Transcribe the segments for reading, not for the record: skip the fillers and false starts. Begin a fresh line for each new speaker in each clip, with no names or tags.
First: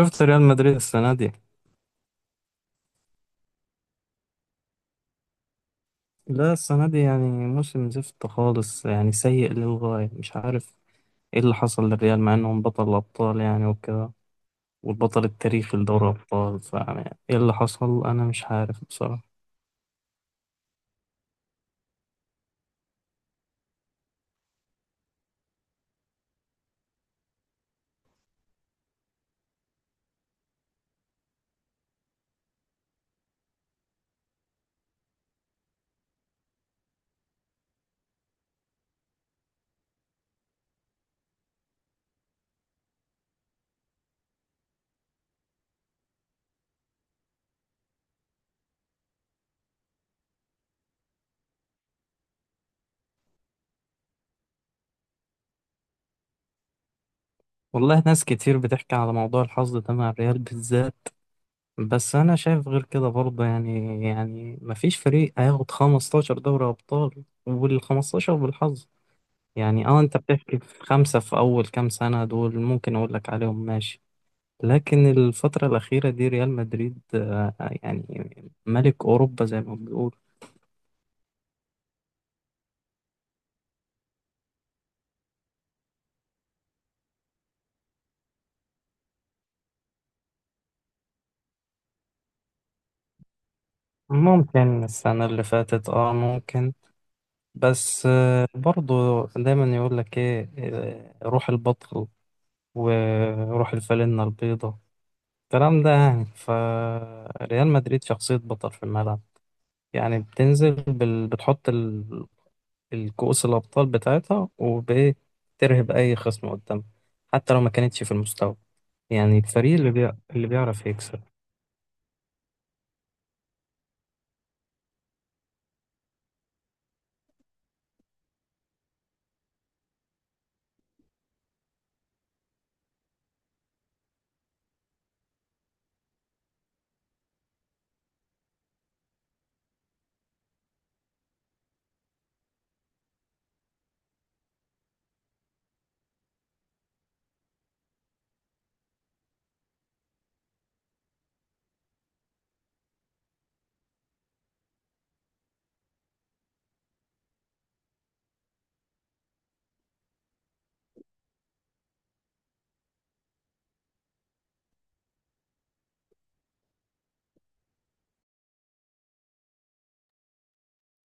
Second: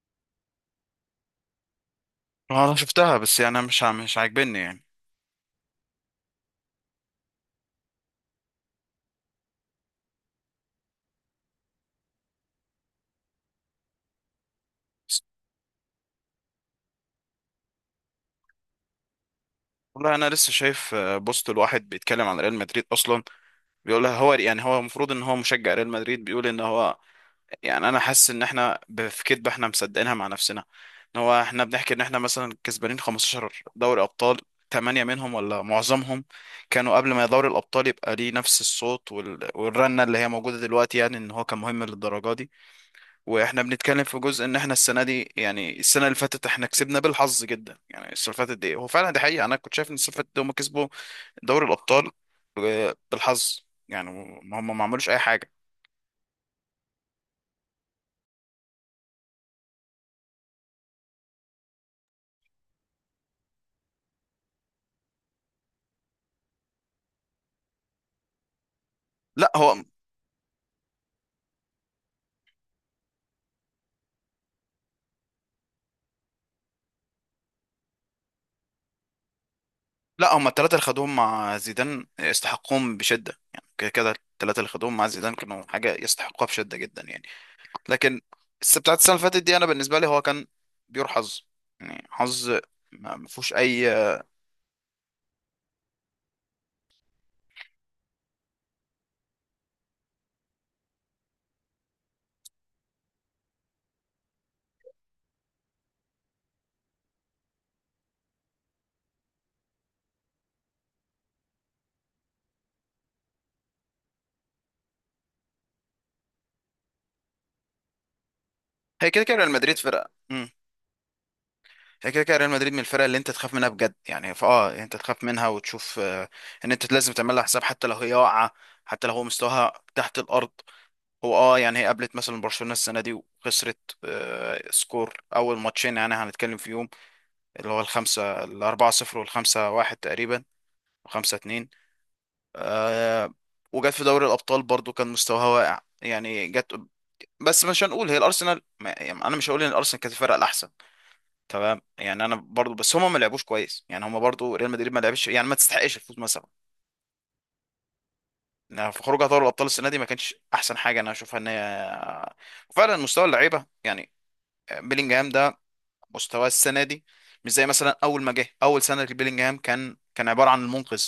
شفت ريال مدريد السنة دي؟
آه، انا شفتها، بس يعني أنا مش مش عاجبني يعني.
لا، السنة دي يعني موسم زفت خالص، يعني سيء للغاية. مش عارف ايه اللي حصل للريال، مع انهم بطل الأبطال يعني وكده، والبطل التاريخي لدوري الأبطال. فيعني ايه اللي حصل، أنا مش عارف بصراحة.
والله انا لسه شايف بوست الواحد بيتكلم عن ريال مدريد اصلا. بيقول لها هو يعني هو المفروض ان هو مشجع ريال مدريد، بيقول ان هو يعني انا حاسس ان احنا في كدبه احنا مصدقينها مع نفسنا. ان هو احنا بنحكي ان احنا مثلا كسبانين 15 دوري ابطال، ثمانية منهم ولا معظمهم كانوا قبل ما دوري الابطال يبقى ليه نفس الصوت والرنه اللي هي موجوده دلوقتي، يعني ان هو كان مهم للدرجه دي. واحنا بنتكلم في جزء ان احنا السنه دي، يعني السنه اللي فاتت احنا كسبنا بالحظ جدا. يعني السنه اللي فاتت دي هو فعلا دي حقيقه، انا كنت شايف ان السنه اللي فاتت دي هم كسبوا دوري الابطال بالحظ، يعني ما هم ما عملوش اي حاجه.
والله ناس كتير بتحكي على موضوع الحظ ده مع الريال بالذات، بس أنا شايف غير كده برضه. يعني مفيش فريق هياخد 15 دوري أبطال وال 15 بالحظ.
لا هو
يعني انت بتحكي في خمسة في أول كام سنة دول، ممكن أقول لك عليهم ماشي. لكن الفترة الأخيرة دي ريال مدريد يعني ملك أوروبا زي ما بنقول.
لا هم الثلاثه اللي خدوهم مع زيدان يستحقوهم بشده، يعني كده كده الثلاثه اللي خدوهم مع زيدان كانوا حاجه يستحقوها بشده جدا يعني. لكن بتاعت السنه اللي فاتت دي انا بالنسبه لي هو كان بيور حظ، يعني حظ ما فيهوش اي.
ممكن السنة اللي فاتت ممكن. بس برضو دايما يقول لك ايه، روح البطل وروح الفالنة البيضة، الكلام ده. يعني فريال مدريد شخصية بطل في الملعب، يعني بتنزل بتحط الكؤوس الأبطال بتاعتها، وبترهب أي خصم قدامها حتى لو ما كانتش في المستوى.
هي كده كده
يعني
ريال
الفريق
مدريد فرقه،
اللي بيعرف يكسب.
هي كده كده ريال مدريد من الفرق اللي انت تخاف منها بجد، يعني فاه انت تخاف منها وتشوف ان انت لازم تعمل لها حساب حتى لو هي واقعه، حتى لو هو مستواها تحت الارض. هو يعني هي قابلت مثلا برشلونه السنه دي وخسرت سكور اول ماتشين يعني هنتكلم فيهم، اللي هو الخمسه الاربعه صفر والخمسه واحد تقريبا وخمسه اتنين. آه، وجت في دوري الابطال برضو كان مستواها واقع، يعني جت بس مش هنقول هي الارسنال يعني انا مش هقول ان الارسنال كانت الفرقه الاحسن. تمام، يعني انا برضو بس هما ما لعبوش كويس، يعني هما برضو ريال مدريد ما لعبش يعني ما تستحقش الفوز مثلا. يعني في خروجها دوري الابطال السنه دي ما كانش احسن حاجه انا اشوفها ان هي وفعلا مستوى اللعيبه يعني. بيلينجهام ده مستواه السنه دي مش زي مثلا اول ما جه. اول سنه لبيلينجهام كان عباره عن المنقذ،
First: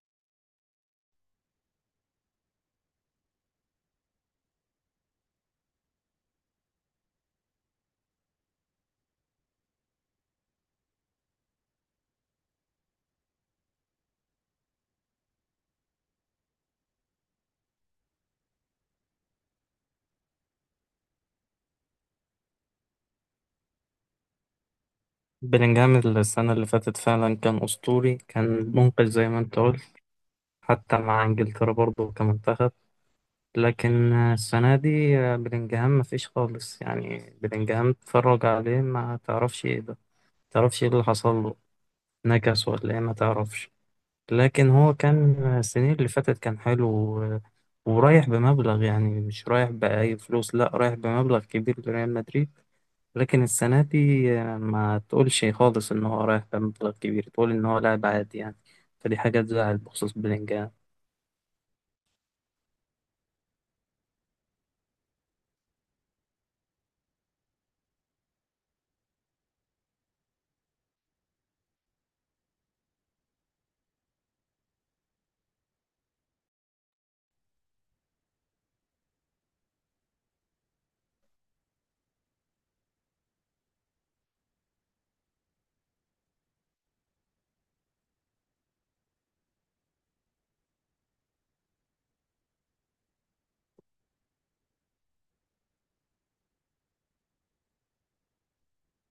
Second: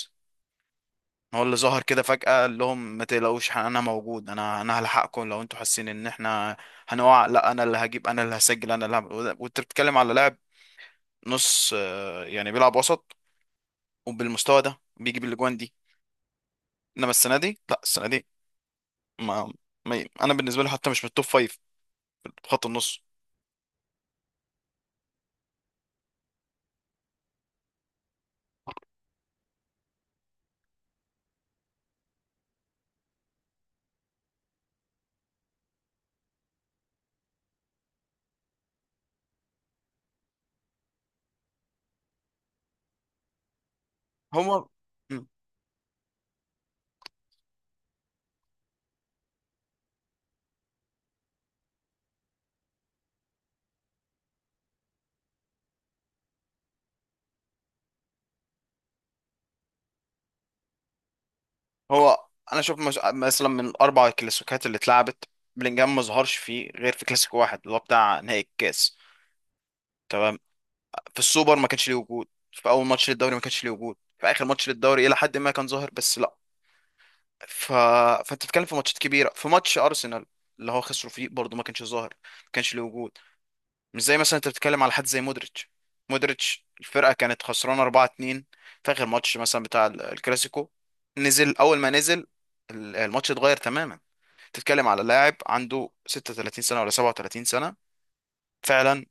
هو اللي ظهر كده فجاه قال لهم ما تقلقوش انا موجود، انا هلحقكم لو انتوا حاسين ان احنا هنقع. لا انا اللي هجيب، انا اللي هسجل، انا اللي هعمل، وانت بتتكلم على لاعب نص يعني بيلعب وسط، وبالمستوى ده بيجيب الاجوان دي. انما السنه دي ما, ما انا بالنسبه له حتى مش من التوب فايف في خط النص.
بلينجهام السنة اللي فاتت فعلا كان أسطوري، كان منقذ زي ما أنت قلت، حتى مع إنجلترا برضه كمنتخب. لكن السنة دي بلينجهام مفيش خالص. يعني بلينجهام اتفرج عليه، ما تعرفش إيه ده، ما تعرفش إيه اللي حصل له. نكس ولا إيه؟ ما تعرفش.
هو
لكن هو
مم.
كان، السنين اللي فاتت، كان حلو ورايح بمبلغ، يعني مش رايح بأي فلوس، لا رايح بمبلغ كبير لريال مدريد. لكن السنة دي ما تقولش خالص إن هو رايح بمبلغ كبير، تقول إن هو لاعب عادي يعني. فدي حاجة تزعل بخصوص بلينجهام.
هو انا شوف مثلا من الاربع كلاسيكات اللي اتلعبت، بلينجهام ما ظهرش فيه غير في كلاسيكو واحد اللي هو بتاع نهائي الكاس، تمام؟ في السوبر ما كانش ليه وجود، في اول ماتش للدوري ما كانش ليه وجود، في اخر ماتش للدوري الى حد ما كان ظاهر بس لا. ف... فانت بتتكلم في ماتشات كبيره، في ماتش ارسنال اللي هو خسروا فيه برضه ما كانش ظاهر، ما كانش ليه وجود. مش زي مثلا انت بتتكلم على حد زي مودريتش. مودريتش الفرقه كانت خسرانه 4-2 في اخر ماتش مثلا بتاع الكلاسيكو، نزل اول ما نزل الماتش اتغير تماما. تتكلم على لاعب عنده 36 سنه ولا 37 سنه، فعلا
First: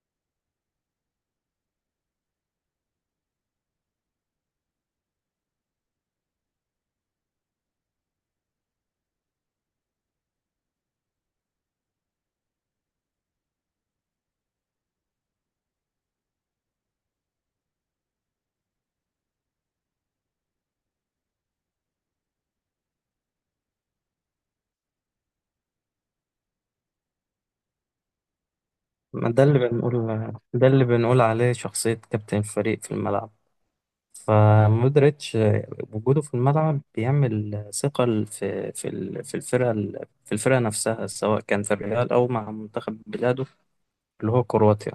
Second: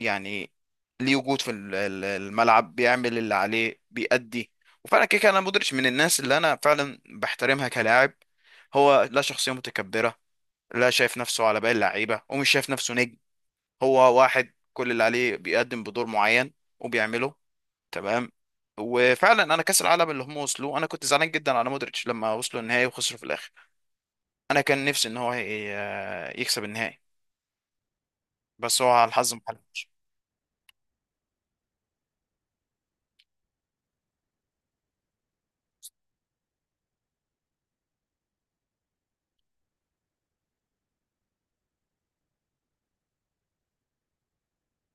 يعني ليه وجود في الملعب، بيعمل اللي عليه، بيأدي. وفعلا كده كده انا مودريتش من الناس اللي انا فعلا بحترمها كلاعب. هو لا شخصيه متكبره، لا شايف نفسه على باقي اللعيبه ومش شايف نفسه نجم. هو واحد كل اللي عليه بيقدم بدور معين وبيعمله، تمام؟ وفعلا انا كاس العالم اللي هم وصلوا انا كنت زعلان جدا على مودريتش لما وصلوا النهائي وخسروا في الاخر. انا كان نفسي ان هو يكسب النهائي، بس هو على
ما
الحظ ما
ده اللي
حلفش.
بنقول، ده اللي بنقول عليه شخصية كابتن الفريق في الملعب. فمودريتش وجوده في الملعب بيعمل ثقل في في الفرقة نفسها، سواء كان في الريال أو مع منتخب بلاده اللي هو كرواتيا.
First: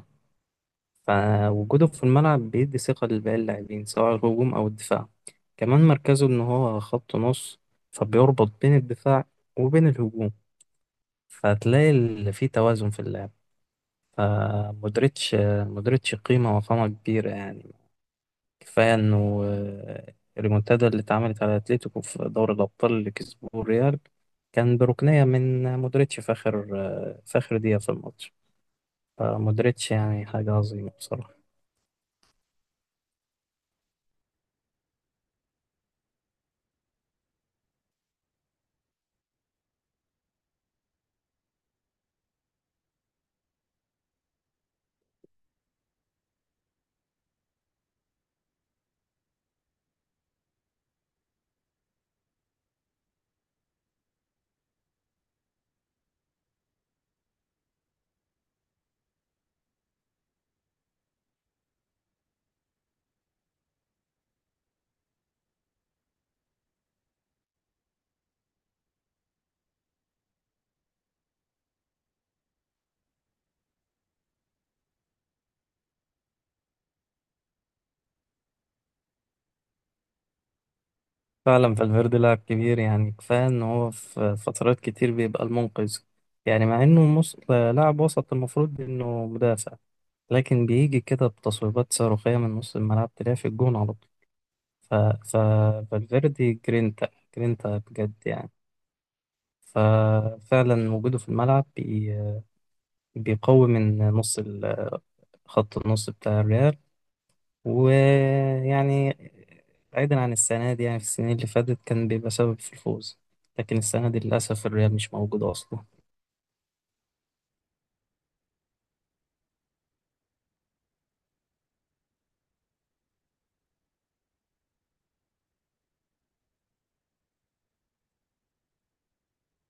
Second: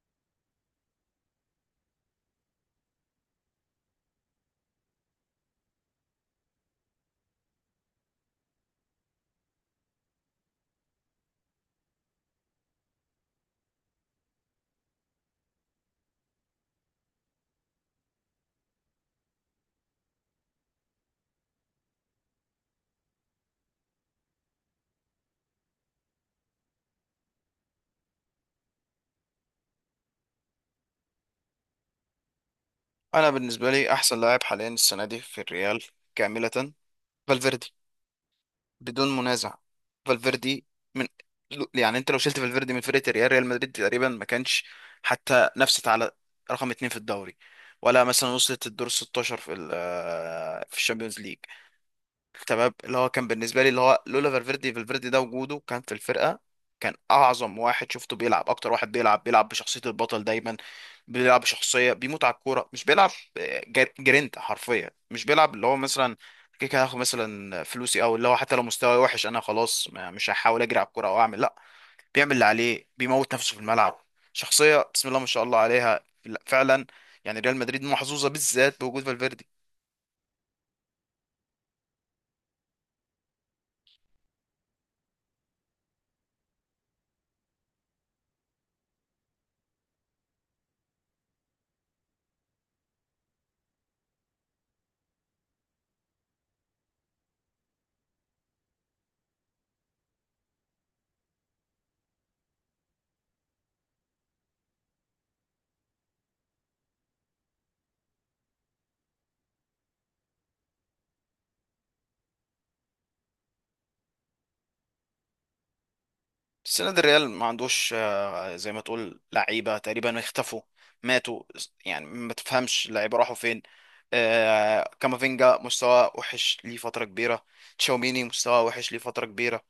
فوجوده في الملعب بيدي ثقة لباقي اللاعبين، سواء الهجوم أو الدفاع. كمان مركزه إن هو خط نص، فبيربط بين الدفاع وبين الهجوم، فتلاقي في توازن في اللعب. فمودريتش مودريتش قيمة وفما كبيرة يعني. كفاية إنه الريمونتادا اللي اتعملت على أتليتيكو في دوري الأبطال اللي كسبوه الريال، كان بركنية من مودريتش في آخر دقيقة في الماتش. فمودريتش يعني حاجة عظيمة بصراحة.
انا بالنسبه لي احسن لاعب حاليا السنه دي في الريال كامله فالفيردي بدون منازع. فالفيردي من، يعني انت لو شلت فالفيردي من فرقه ريال مدريد تقريبا ما كانش حتى نفست على رقم اتنين في الدوري، ولا مثلا وصلت الدور 16 في في الشامبيونز ليج. تمام، اللي هو كان بالنسبه لي اللي هو لولا فالفيردي، فالفيردي ده وجوده كان في الفرقه، كان اعظم واحد شفته بيلعب. اكتر واحد بيلعب بشخصيه البطل دايما، بيلعب بشخصيه بيموت على الكوره، مش بيلعب جرينتا حرفيا. مش بيلعب اللي هو مثلا كده كده هاخد مثلا فلوسي، او اللي هو حتى لو مستواي وحش انا خلاص مش هحاول اجري على الكوره او اعمل، لا، بيعمل اللي عليه، بيموت نفسه في الملعب. شخصيه بسم الله ما شاء الله عليها، لا، فعلا. يعني ريال مدريد محظوظه بالذات بوجود فالفيردي.
فعلا فالفيردي لاعب كبير، يعني كفاية إن هو في فترات كتير بيبقى المنقذ. يعني مع إنه لاعب وسط، المفروض إنه مدافع، لكن بيجي كده بتصويبات صاروخية من نص الملعب، تلاقيه في الجون على طول. ف... ف... فالفيردي جرينتا، جرينتا بجد يعني. ففعلا وجوده في الملعب بيقوي من نص خط النص بتاع الريال. ويعني بعيدا عن السنة دي، يعني في السنين اللي فاتت كان بيبقى سبب في الفوز، لكن السنة دي للأسف الريال مش موجود أصلا.
السنه دي الريال ما عندوش، زي ما تقول لعيبة تقريبا اختفوا، ماتوا، يعني ما تفهمش اللعيبة راحوا فين. كامافينجا مستوى وحش ليه فترة كبيرة، تشاوميني مستوى وحش ليه فترة كبيرة،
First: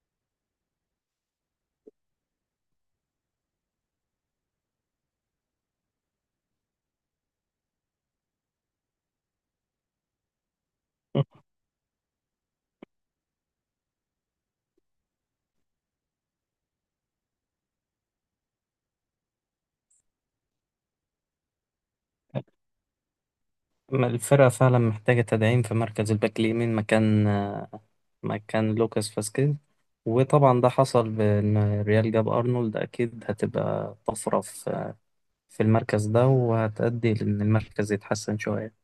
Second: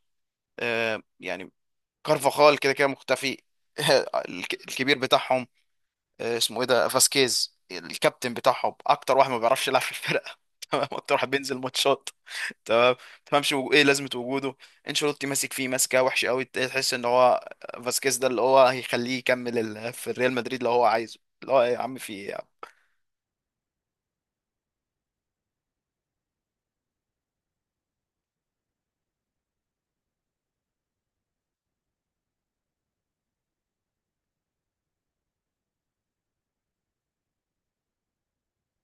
يعني كارفاخال كده كده مختفي الكبير بتاعهم اسمه ايه ده، فاسكيز، الكابتن بتاعهم، اكتر واحد ما بيعرفش يلعب في الفرقة تمام؟ اكتر واحد بينزل ماتشات، تمام؟ تفهمش ايه لازمه وجوده. انشيلوتي ماسك فيه ماسكه وحشه قوي، تحس ان هو فاسكيز ده اللي هو هيخليه يكمل في الريال مدريد، اللي هو عايزه اللي هو إيه يا عم، في ايه يا عم؟
ما الفرقة فعلا محتاجة تدعيم في مركز الباك اليمين، مكان لوكاس فاسكيز. وطبعا ده حصل بإن الريال جاب أرنولد، أكيد هتبقى طفرة في المركز ده، وهتأدي لأن المركز يتحسن شوية.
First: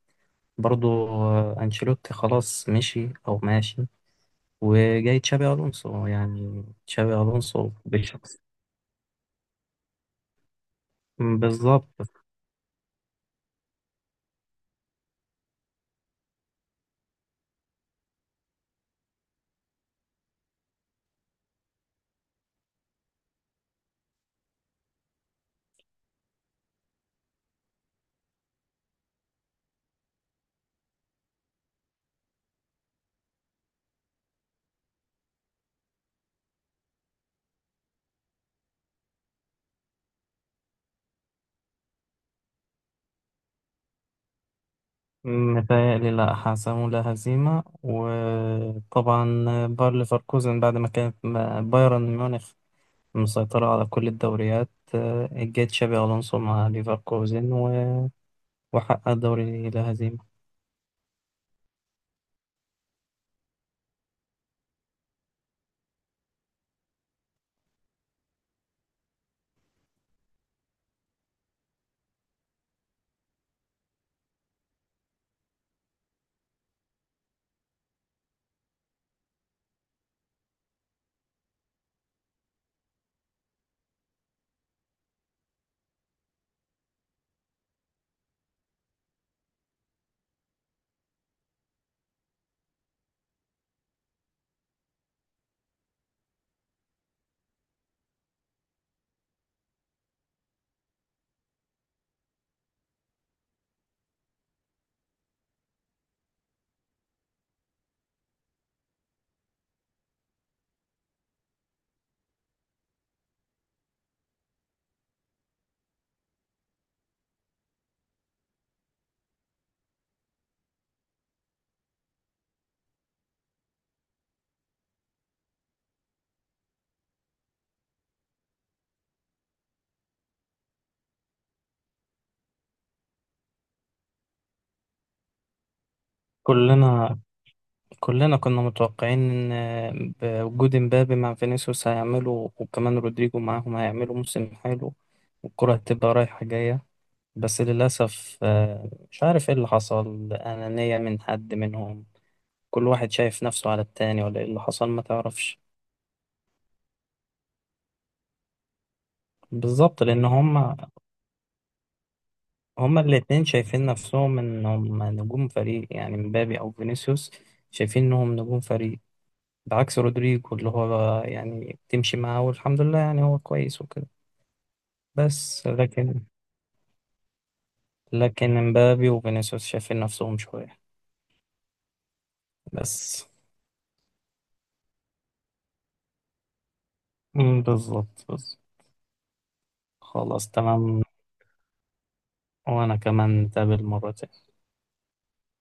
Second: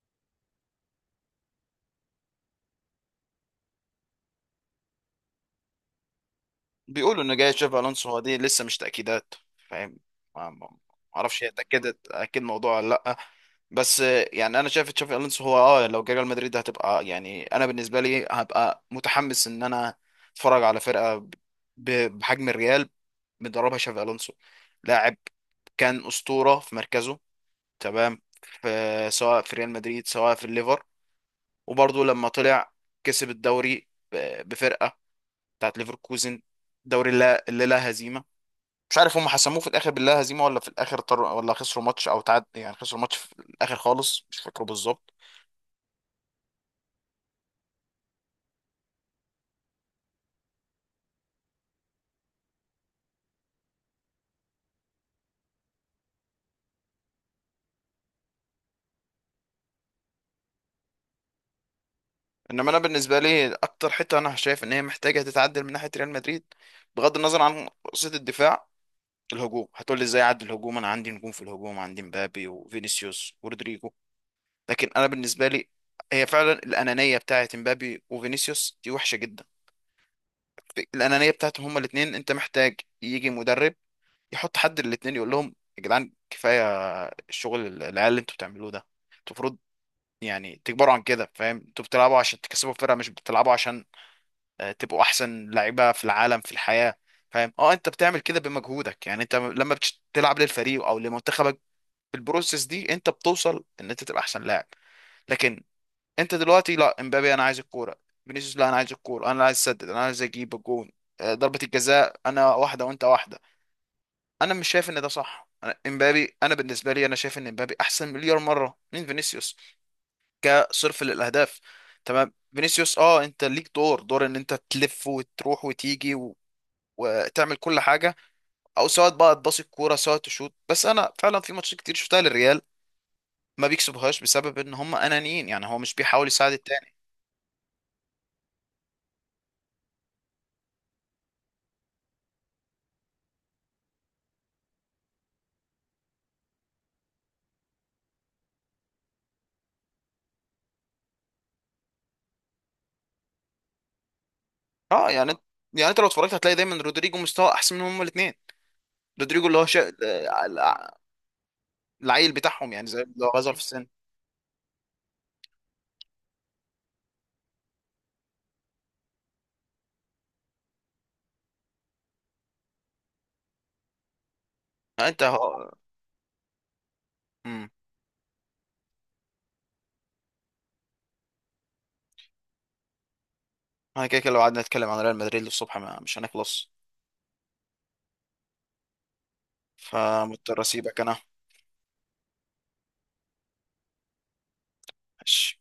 برضو أنشيلوتي خلاص مشي أو ماشي، وجاي تشابي ألونسو. يعني تشابي
بيقولوا ان جاي
ألونسو
تشافي الونسو. هو دي
بشخص.
لسه مش تاكيدات، فاهم؟ ما اعرفش هي
بالظبط.
اتاكدت اكيد الموضوع ولا لا. بس يعني انا شايف تشافي الونسو، هو لو جه ريال مدريد هتبقى، يعني انا بالنسبه لي هبقى متحمس ان انا اتفرج على فرقه بحجم الريال مدربها شافي الونسو، لاعب كان اسطوره في مركزه، تمام؟ في، سواء في ريال مدريد سواء في الليفر، وبرضه لما طلع كسب الدوري بفرقه بتاعت ليفركوزن دوري اللي لا هزيمه. مش عارف هم حسموه في الاخر باللا هزيمه ولا في الاخر ولا خسروا ماتش او تعاد، يعني خسروا ماتش في الاخر خالص مش فاكره بالظبط.
متهيألي لا، حسموا لا هزيمة. وطبعا باير ليفركوزن بعد ما كانت بايرن ميونخ مسيطرة على كل الدوريات، جه تشابي ألونسو مع ليفركوزن وحقق الدوري لا هزيمة.
انما انا بالنسبه لي اكتر حته انا شايف ان هي محتاجه تتعدل من ناحيه ريال مدريد، بغض النظر عن قصه الدفاع، الهجوم. هتقول لي ازاي اعدي الهجوم، انا عندي نجوم في الهجوم، عندي مبابي وفينيسيوس ورودريجو. لكن انا بالنسبه لي هي فعلا الانانيه بتاعه مبابي وفينيسيوس دي وحشه جدا. الانانيه بتاعتهم هما الاثنين، انت محتاج يجي مدرب يحط حد الاثنين يقول لهم يا جدعان كفايه الشغل العيال اللي انتوا بتعملوه ده. انتوا المفروض يعني تكبروا عن كده، فاهم؟ انتوا بتلعبوا عشان تكسبوا الفرقه، مش بتلعبوا عشان تبقوا احسن لعيبه في العالم في الحياه. فاهم؟ اه انت بتعمل كده بمجهودك، يعني انت لما بتلعب للفريق او لمنتخبك، البروسيس دي انت بتوصل ان انت تبقى احسن لاعب. لكن انت دلوقتي، لا امبابي انا عايز الكوره، فينيسيوس لا انا عايز الكوره، انا عايز اسدد، انا عايز اجيب الجون، ضربه الجزاء انا واحده وانت واحده. انا مش شايف ان ده صح. انا امبابي، انا بالنسبه لي انا شايف ان امبابي احسن مليار مره من فينيسيوس كصرف للاهداف، تمام؟ فينيسيوس، انت ليك دور ان انت تلف وتروح وتيجي وتعمل كل حاجه، او سواء بقى تباصي الكوره سواء تشوط. بس انا فعلا في ماتشات كتير شفتها للريال ما بيكسبوهاش بسبب ان هم انانيين، يعني هو مش بيحاول يساعد التاني.
كلنا كلنا كنا متوقعين ان بوجود امبابي مع فينيسيوس هيعملوا، وكمان رودريجو معاهم، هيعملوا موسم حلو والكرة هتبقى رايحة جاية. بس للأسف مش عارف ايه اللي حصل، أنانية من حد منهم؟ كل واحد شايف نفسه على التاني ولا ايه اللي حصل، ما
اه يعني انت-
تعرفش.
يعني انت لو اتفرجت هتلاقي دايما رودريجو مستوى احسن منهم هما الاثنين. رودريجو اللي هو
بالظبط، لأن هما
العيل بتاعهم يعني،
هما
زي اللي هو
الاتنين
غزر في السن.
شايفين نفسهم انهم نجوم فريق، يعني مبابي أو فينيسيوس شايفين انهم نجوم فريق، بعكس رودريجو اللي هو يعني بتمشي معاه والحمد لله، يعني هو كويس وكده.
آه، انت
بس
هو
لكن
امم
لكن امبابي وفينيسيوس شايفين نفسهم شوية بس.
انا كده كده لو قعدنا نتكلم عن ريال مدريد للصبح ما... مش هنخلص.
مم، بالظبط، بالظبط. خلاص
فمضطر اسيبك
تمام،
انا.
وأنا كمان نتقابل مرة تانية.
ماشي.